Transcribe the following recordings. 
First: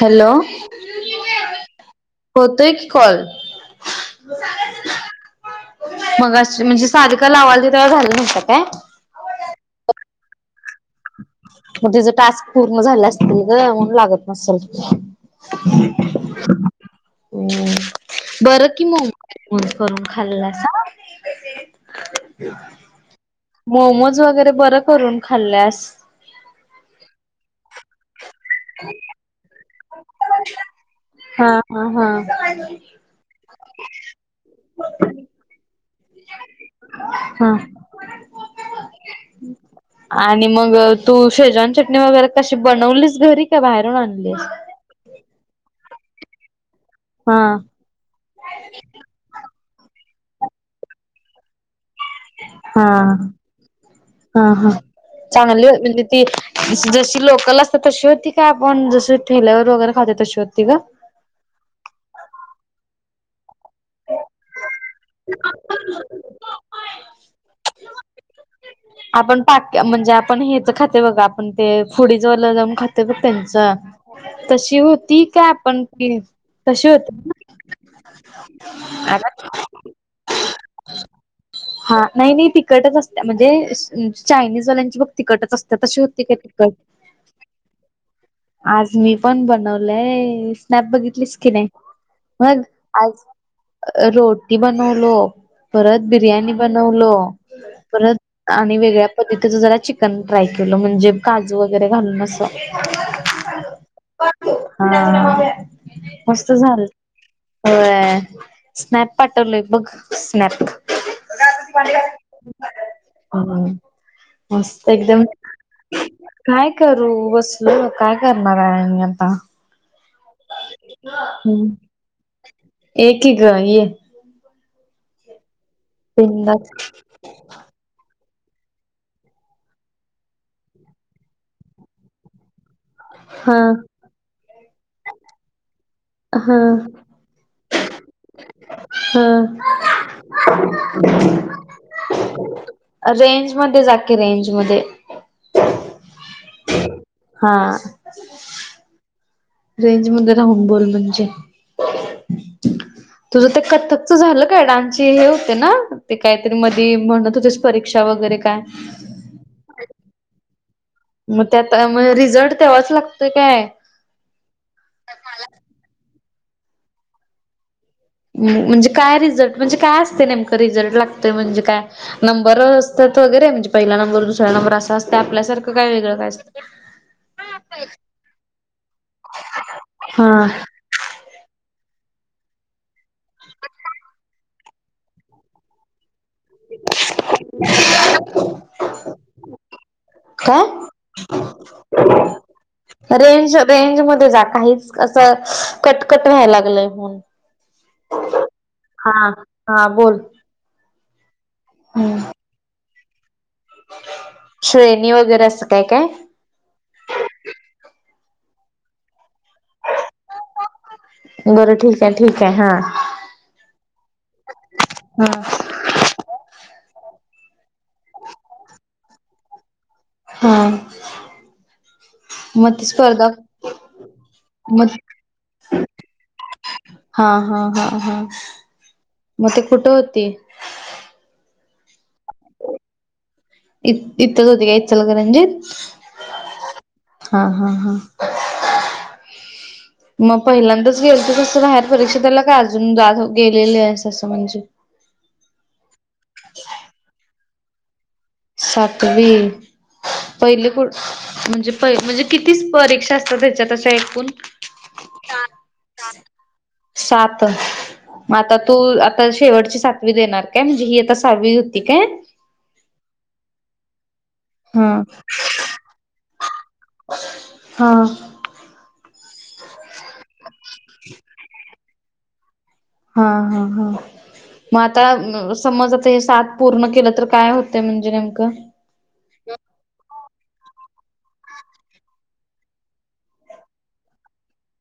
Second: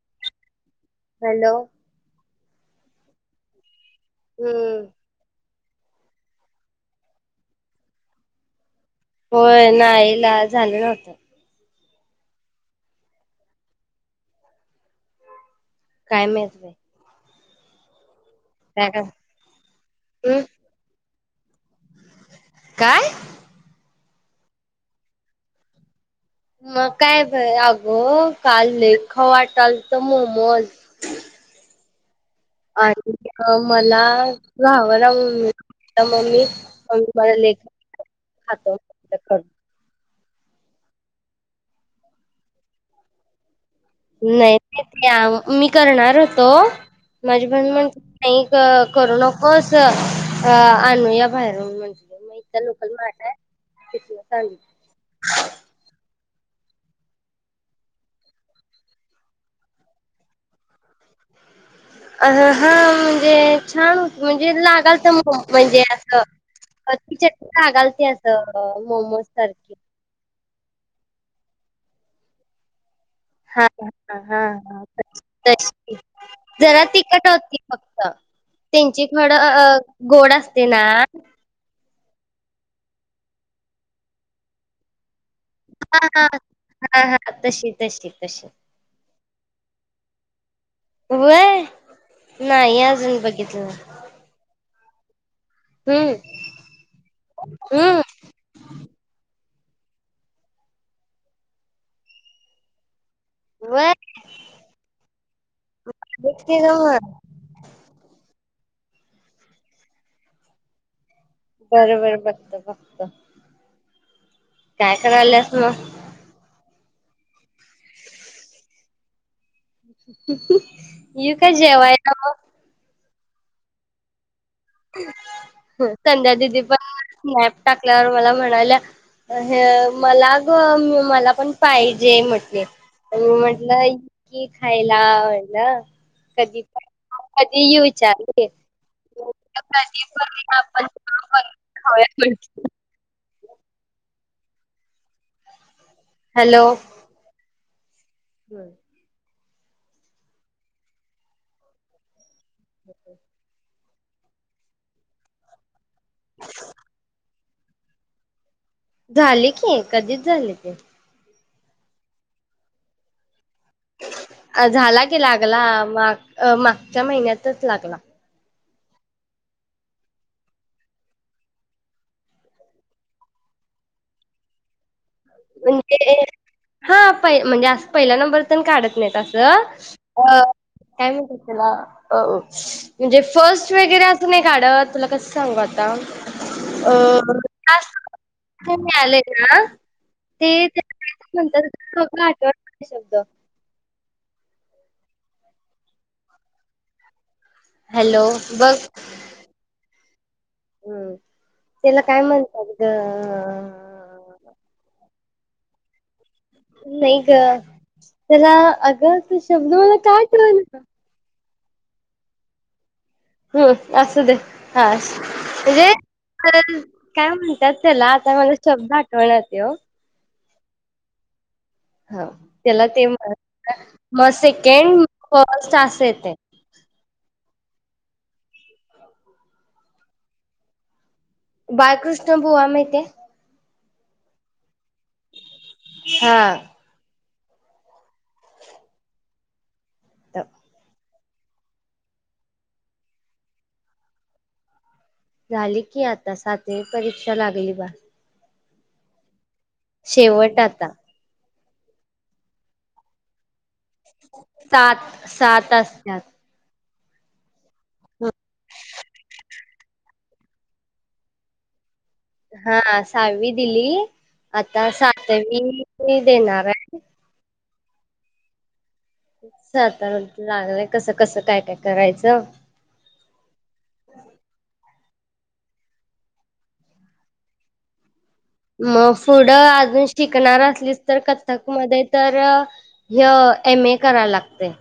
Hello. Hello होतोयऽऽ call. हम्म. मग अस म्हणजे सारीका लावाल ती तवा झालं नवतं काय? होय नाही,, ला झालं नव्हतं. मग तिच टास्क पूर्ण झाले असतील ग मणून लागत नसतील. काय माईत. हम्. बरं कि मंग मो करून हम् खाल्लाऽऽ काय? मोमोज वगैरे बरं करून खाल्ल्यास. मग काय बय अगोऽऽ काल लय खाऊ वाटलऽऽ काल मोमोज. ह, हा, आणि मग मला चालना मनुनऽऽ मम्मी मला हा लेक खातो करून. आणि मग तू शेजवाान चटणी वगैरे कशी बनवलीस घरी? का बाहेरून आणलीस नाही ते मी करणार होतो हा माझी बण म्हणली नाही करू नकोस. अं आणूया बाहेरन म्हणलं. हा तिथनं हं सांगितलं हं चांगली [unintelligible] त जशी लोकल असतात तशी होती का? आपण जशी ठेल्यावर वगैरे खातातो तशी होती गं? [inaudible] अं हं म्हणजे छान होती म्हणजे ला चालतं म्हणजे असं तुच्या कागालते असं. मोमोज आपण सारखी पाक म्हणजे आपण हेचं खाते बघा आपण ते फुडी जवाल्या जाऊन खाते ते बघ हा त्यांचं हा हा तशी हा होती काय? आपण तशी ती जरा तीखट होती फक्त. त्यांची खडं गोड असते ना. हा नाही नाही तिकटच असत म्हणजे चायनीजवाल्यांची बघ. तिकटच असते तशी होते हा का तिकट? हा हा तशी तशी तशीच. आज मी पण बनवलंय स्नॅप बघितलीस की व्हय नाही? मग नाही अजून आज बघितलं रोटी बन आलो, परत हम्म बिर्याणी बनवलो, हम्म परत आणि वेगळ्या पद् इथ तू जरा चिकन ट्राय केलं म्हणजे काजू वगैरे घालून असं व्हय हा मस्त बघते ग झालं. मग होय, स्नॅप पाटवलंय बग, स्नॅप. बरोबर बघतो फक्त. हम्म. मस्त एकदम, मग काय? करू बसलो, काय करणार आहे मी आता? ये काय जेवयला मग? कि गं ये. संध्या दिदी बिंदास पण स्नॅप टाकल्यावर मला म्हणाल्या, मला ग मला पण पाहिजे म्हटले हा. म्हटलं की खायला आवडलं हा कधी पणं कधी येऊ विचारली. हा कधी पण, आपण पण खाऊया म्हंटल. रेंज मध्ये जा कि, रेंज मधे. हॅलो. हम्म. रेंज मध्ये राहून बोल म्हणजे, तुझं ते कथ्थक तुझं झालं काय डान्सचे हे होते ना? ते काहीतरी मधी म्हणत होते परीक्षा वगैरे काय? झाले की कधीच झाले ते. मग त्यात म रिझल्ट तेव्हाच लागतोय काय? झाला की लागला माग मागच्या महिन्यातच लागला. म्हणजे काय रिझल्ट म्हणजे काय असते? नेमकं रिझल्ट लागत म्हणजे काय? नंबरवरअसतात वगैरे. म्हणजे पहिला नंबर दुसरा नंबर असं नंबर असते आपल्यासखं, काय म्हणजे वेगळंय असं हा पहि म्हणजे पहिला नंबर तेन काढत नाहीत तसं हा. अं काय म्हणत्यात त्याला? अं म्हणजे फर्स्ट वगैरे असं नाही काढत, तुला कस सांगू आता? अं काय असं [unintelligible] आलेय का? काय रेंज [unintelligible] रेंज मधे जा काहीच असं कटकट व्हायला लागलय म्हून हॅलो बघ हा हा बोल. तेला काय हम्म म्हणत्यात ग अं अं श्रेणी वगैरे आसं काय काय? तेला अगं तो शब्द मला का आठवेना? बरं ठीक हाय ठीक हाय हा. हम्म आसू दे हा स म्हंजे [unintelligible] काय म्हणत्यात तेला आता मला शब्द आठवना तो हा म ती स्पर्धा म मग सेकेंड, फर्स्ट अस येतंय. हा हा हा हा मग ते कुठं होती? बाळकृष्ण बुवा महितीय? इ इथतंच होती काय इचलकरंजीत? हा हा हा हा मग पहिल्यांदा गेलतो तसं बाहेर परीक्षा द्यायला काय अजून जात हो गेलेली आहेस तसं म्हणजे झाली की आता सातवी परीक्षा लागली बा सातवी. शेवट पहिली आता कुट् म्हणजे म्हणजे किती स परीक्षा असतात हेच्यात अश एकूण सात सात असतात [unintelligible] सातं म आता तू आता शेवटची सात वी देणार काय म्हणजे ही आता सावी होती काय? हा सावी दिली. आता हा सातवी देणाराय. हा. सााताराज लागलंय कसं कसं काय काय करायचं? हा हा हा म आत् ता समज आता हे सात पूर्ण केलं तर काय होते म्हणजे नेम [inaudible] म पुुढं आजून शि शिकणार असलीस तर कथ्थक मध्ये तर ह एम ए कराय लागतय.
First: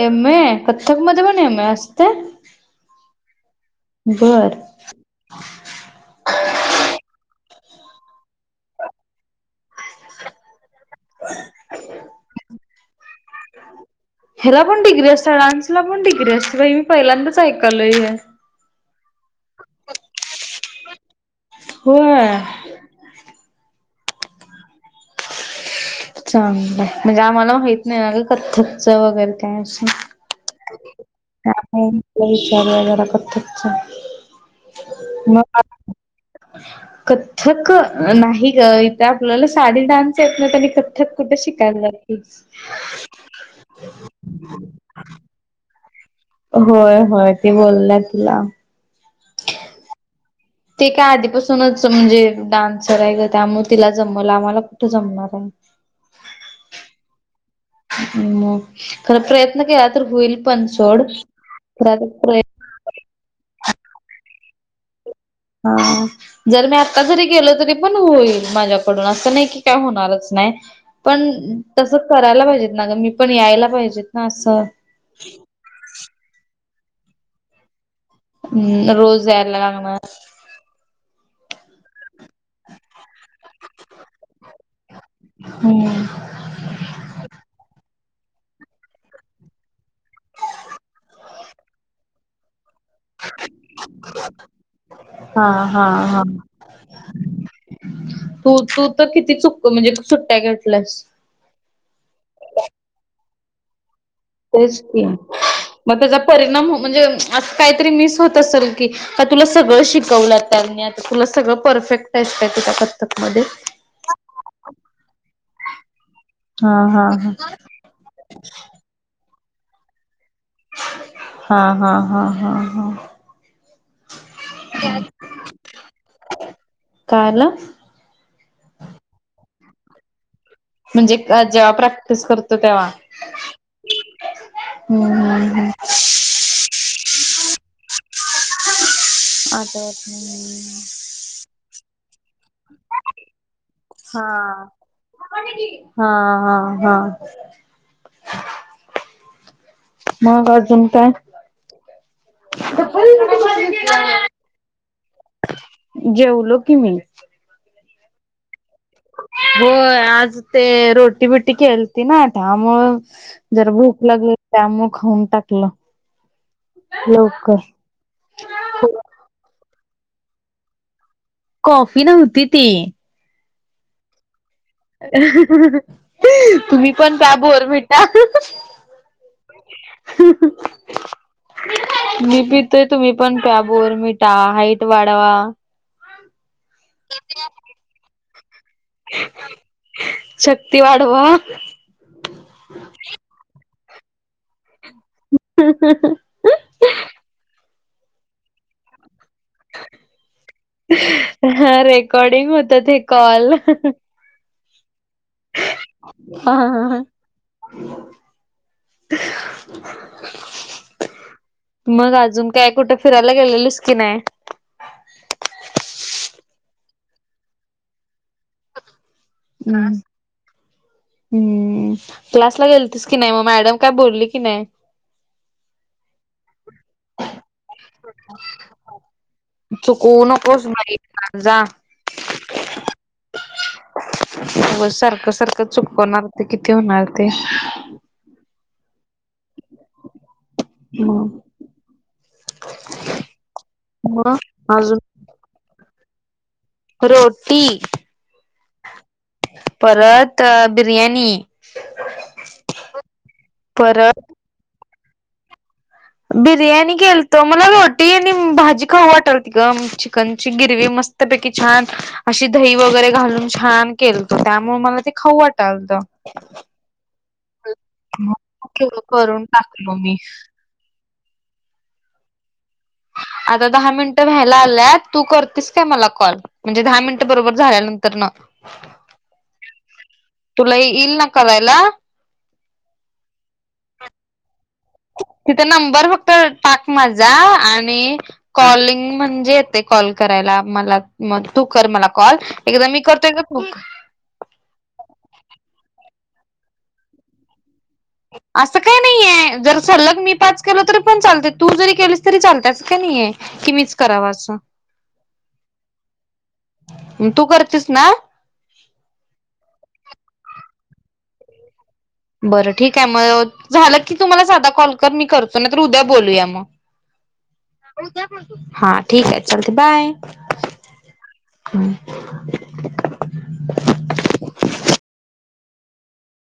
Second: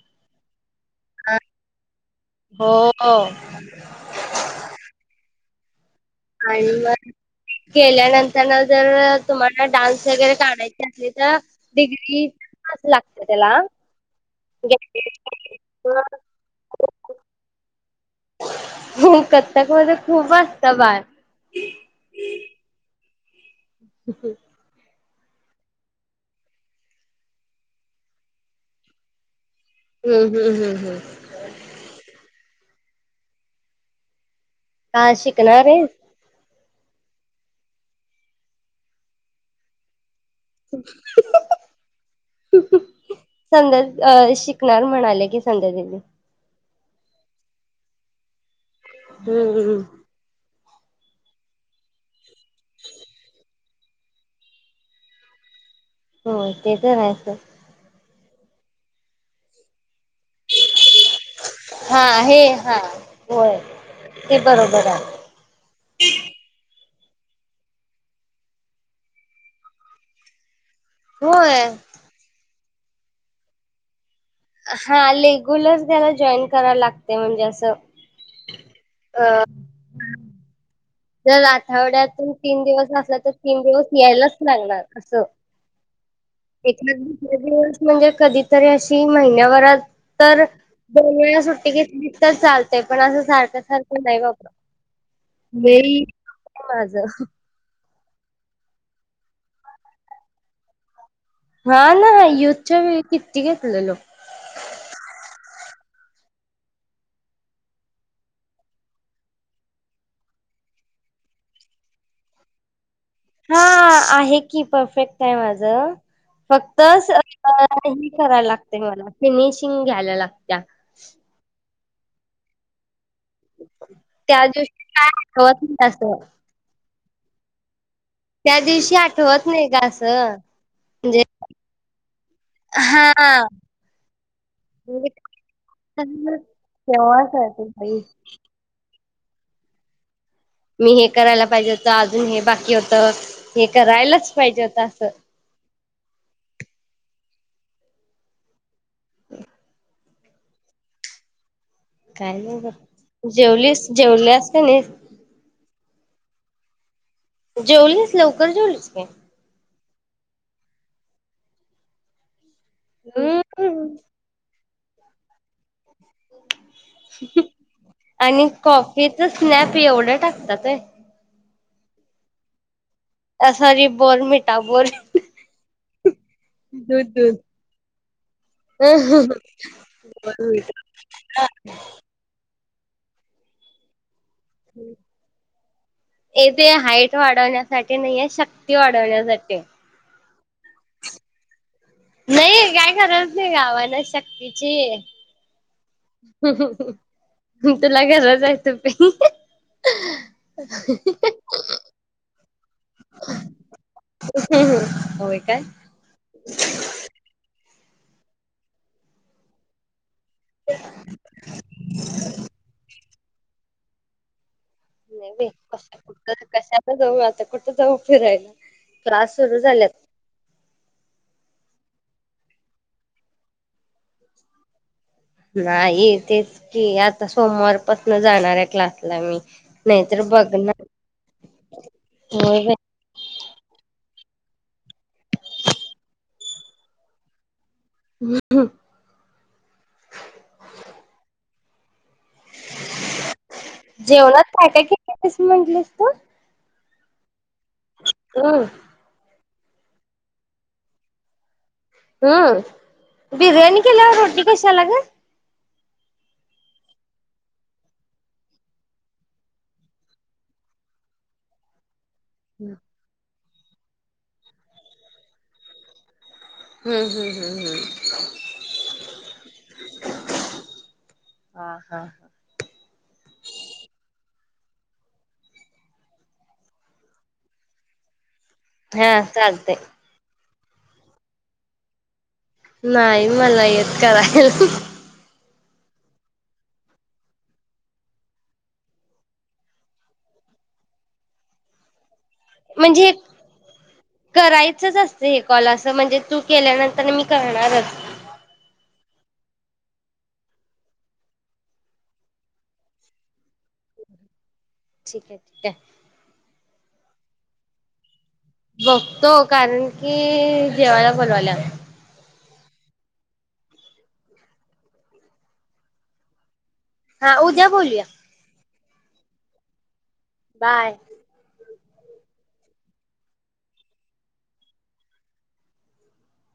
एम ए कथ्थकमधे पण एम ए असतय? हो हो बर आणि मग केल्यानंतर न जर तुम्हाला डान्स वगैरे काढायच तर तिथं डिग्री पास लागत्या तेला हा ह्याला पण डिग्री असत्या डान्स ला पण डिग्री असत्या बाई मी पहिल्यांदाच ऐकालोय हे हो कथ्थक मध्ये खूप असतं बाळ होय ह चांगल हाय म्हणजे आम्हाला माहित नाही ना अगं कथ्थक च वगैरे हम्म हम्म हम्म हम्म [unintelligible] [inaudible] जरा कथ्थक च का शिकणार रेस कथ्थक नाही ग इथ आपल्याला साधी डान्स येत नाहित आणि कथ्थ क कुठ शिकायला जातीस संध्या अ शिकणार म्हणाले [unintelligible] होय होय ते बोललाय तुला हम्मम्म ते काय आधीपासूनच म्हणजे डान्सर हाय गं त्यामुळ तिला जमलं आम्हाला कुठं जमणार हाय हो ते तर आहेच मग खरं प्रयत्न केल तर हुईल पण सोड हा हे हा होय. ते बरोबर हाय अजू जरी केलं तरी पणं होईल माझ्याकडून असं नाहीं की काय होणारच नाहीं पणं होय तसं करायला पाहिजेत ना ग मी पणं यायला पाहिजेत ना असं हा आले लेग्युलर त्याला जॉईन करायला लागते म्हणजे असं हम् रोज यांयला लागनार दरर आठवड्यातून तीनं दिवस असला तर तीनं दिवस यायलाच लागणारं असं हम्म एका दुसर्यां दिवस म्हणजे कधीतरी अशी महिन्याभरात तर दोन वेळस सुट्टी घेतलीं तर चालते ते पणं असं सारखं सारखं नाहीं बाप हा हा हा तू तू तर किती चुक म्हणजे किती सुट्ट्या घेटल्यास हा ना युथच्या वेळीं किती घेतलं लोकं तेच कीया मंग त्यांचा परिणाम म्हणजे आ कांहीतरी मिस होत असेल की का तुला सगळं शिकव लागतात आणि त्यातलं तुला सगळं परफेक्ट आहे ति हा आहे की परफेक्ट आहेय माझं हा हा फक्तच ह हा संत कराला लागते मला फिनिशिंग घ्यायला लागत्या हा हा हा हा त्या दिवशी काय हवंय त्यासण कारला त्या दिवशी आठवत नाहीं कां असं म्हणजे जेंव्हा प्रॅक्टिस करतों तेंव्हा केवास त झाली भाई आता येता मी हे करायला पाहिजे होतं अजून हे बाकी होतं हे करायलाच पाहिजे हा होतंय असं हा हा हा मंग अर्जुन काय काय नाहीं ग जेवलीस जेवल्यासं तूम्ही जेवलो की मी जेवलीच लवकर जेवलीच म हो आज ते रोटी बिटी केलती ना त्यामुळे जरा हम्म भूक लागली त्यामुळ खाऊन टाकलं लवकर आणि कॉफीच स्नॅक्स ते एवढ्या टाकतात होय कॉफी नव्हती ती त्या साठी बोरं मिंट तुम्ही पणं काय बोरं मिटा अ ते तुम्हीं पणं काय बोरं मिटा हाईट वाढवा येथे हाईट वाढवण्यासाठी नाहीं आहे शक्ती वाढवण्यासाठी शक्ती वाढवा नाही काय गरज नाहीं आम्हाला शक्तींची ह तुला गरज आहे तू पी हा रेकॉर्डिंग हो त ते कॉल. हम् हम् हो काय [inaudible] मंग अजून काय कुठं फिरायला गेलेलीस की नाहीं नाही बाई कशाला जाऊं आता कुठं जाऊं फिरायला त्रास सुरू हम्म झाल्यात हम्म क्लासला गेलतीस की नाही मग मॅडम काय बोलली की नाही नाही ये तेच कि आता सोमवारपासन जाणार आहे क्लासला मी नाहीतर चुकवू नकोस बघणार बाई जा हो का अ सारखं सारखं चुकवणार ते किती होणार ते हम्म ह ह मग जेवणात काय अजून काय किस म्हटलेस तू रोटी ह परत बिर्याणी हम्म बिर्याणी केल्यावर परत रोटी कशा आला ग बिर्याणी केल तर मलाटी आणि भाजी खाऊ वाटल त ग चिकनची गिरवी म मस्त बकीि छ अशी दही वगैरे घालून छान केलतो त्यामुळे मला ते खाऊ वाट आलत हम्म हम्म हम्म हम्म. करून टाकलो मी हा हा हा ह आता दहा मिनिटं व्हायला आल्यात तू करतेस काय मला कॉल म्हणजे दहा मिनिट बरोबर झाल्यानंतर न हा चालतंय तुला येईल ना का वयला नाही मला येत करायल तिथे नंबर फक्त टाक माझा आणि कॉलिंग म्हणजे येते कॉल करा मला तू कर मला कॉल एकदा मी म्हणजे हे करतो एकदा तू कर करायचच असत हे कॉल अस म्हणजे तू केल्यानंतर मी करणारच हो असं काही नाहीये जर सलग मी पाच केलो तरी पण चालते तू जरी केलीस तरी चालते असं काही नाहीे किमीच कराव असं ठीक आहे ठीक आहे तू करतेस ना बघतो कारण की जेवाला बोलवाल्या बरं ठीक आहे मग झालं की तुम्हाला साधा कॉल कर मी करतो ना तर उद्या बोलूया मग हा उद्या बोलूया हा ठीक आहे चलते बाय बाय हम्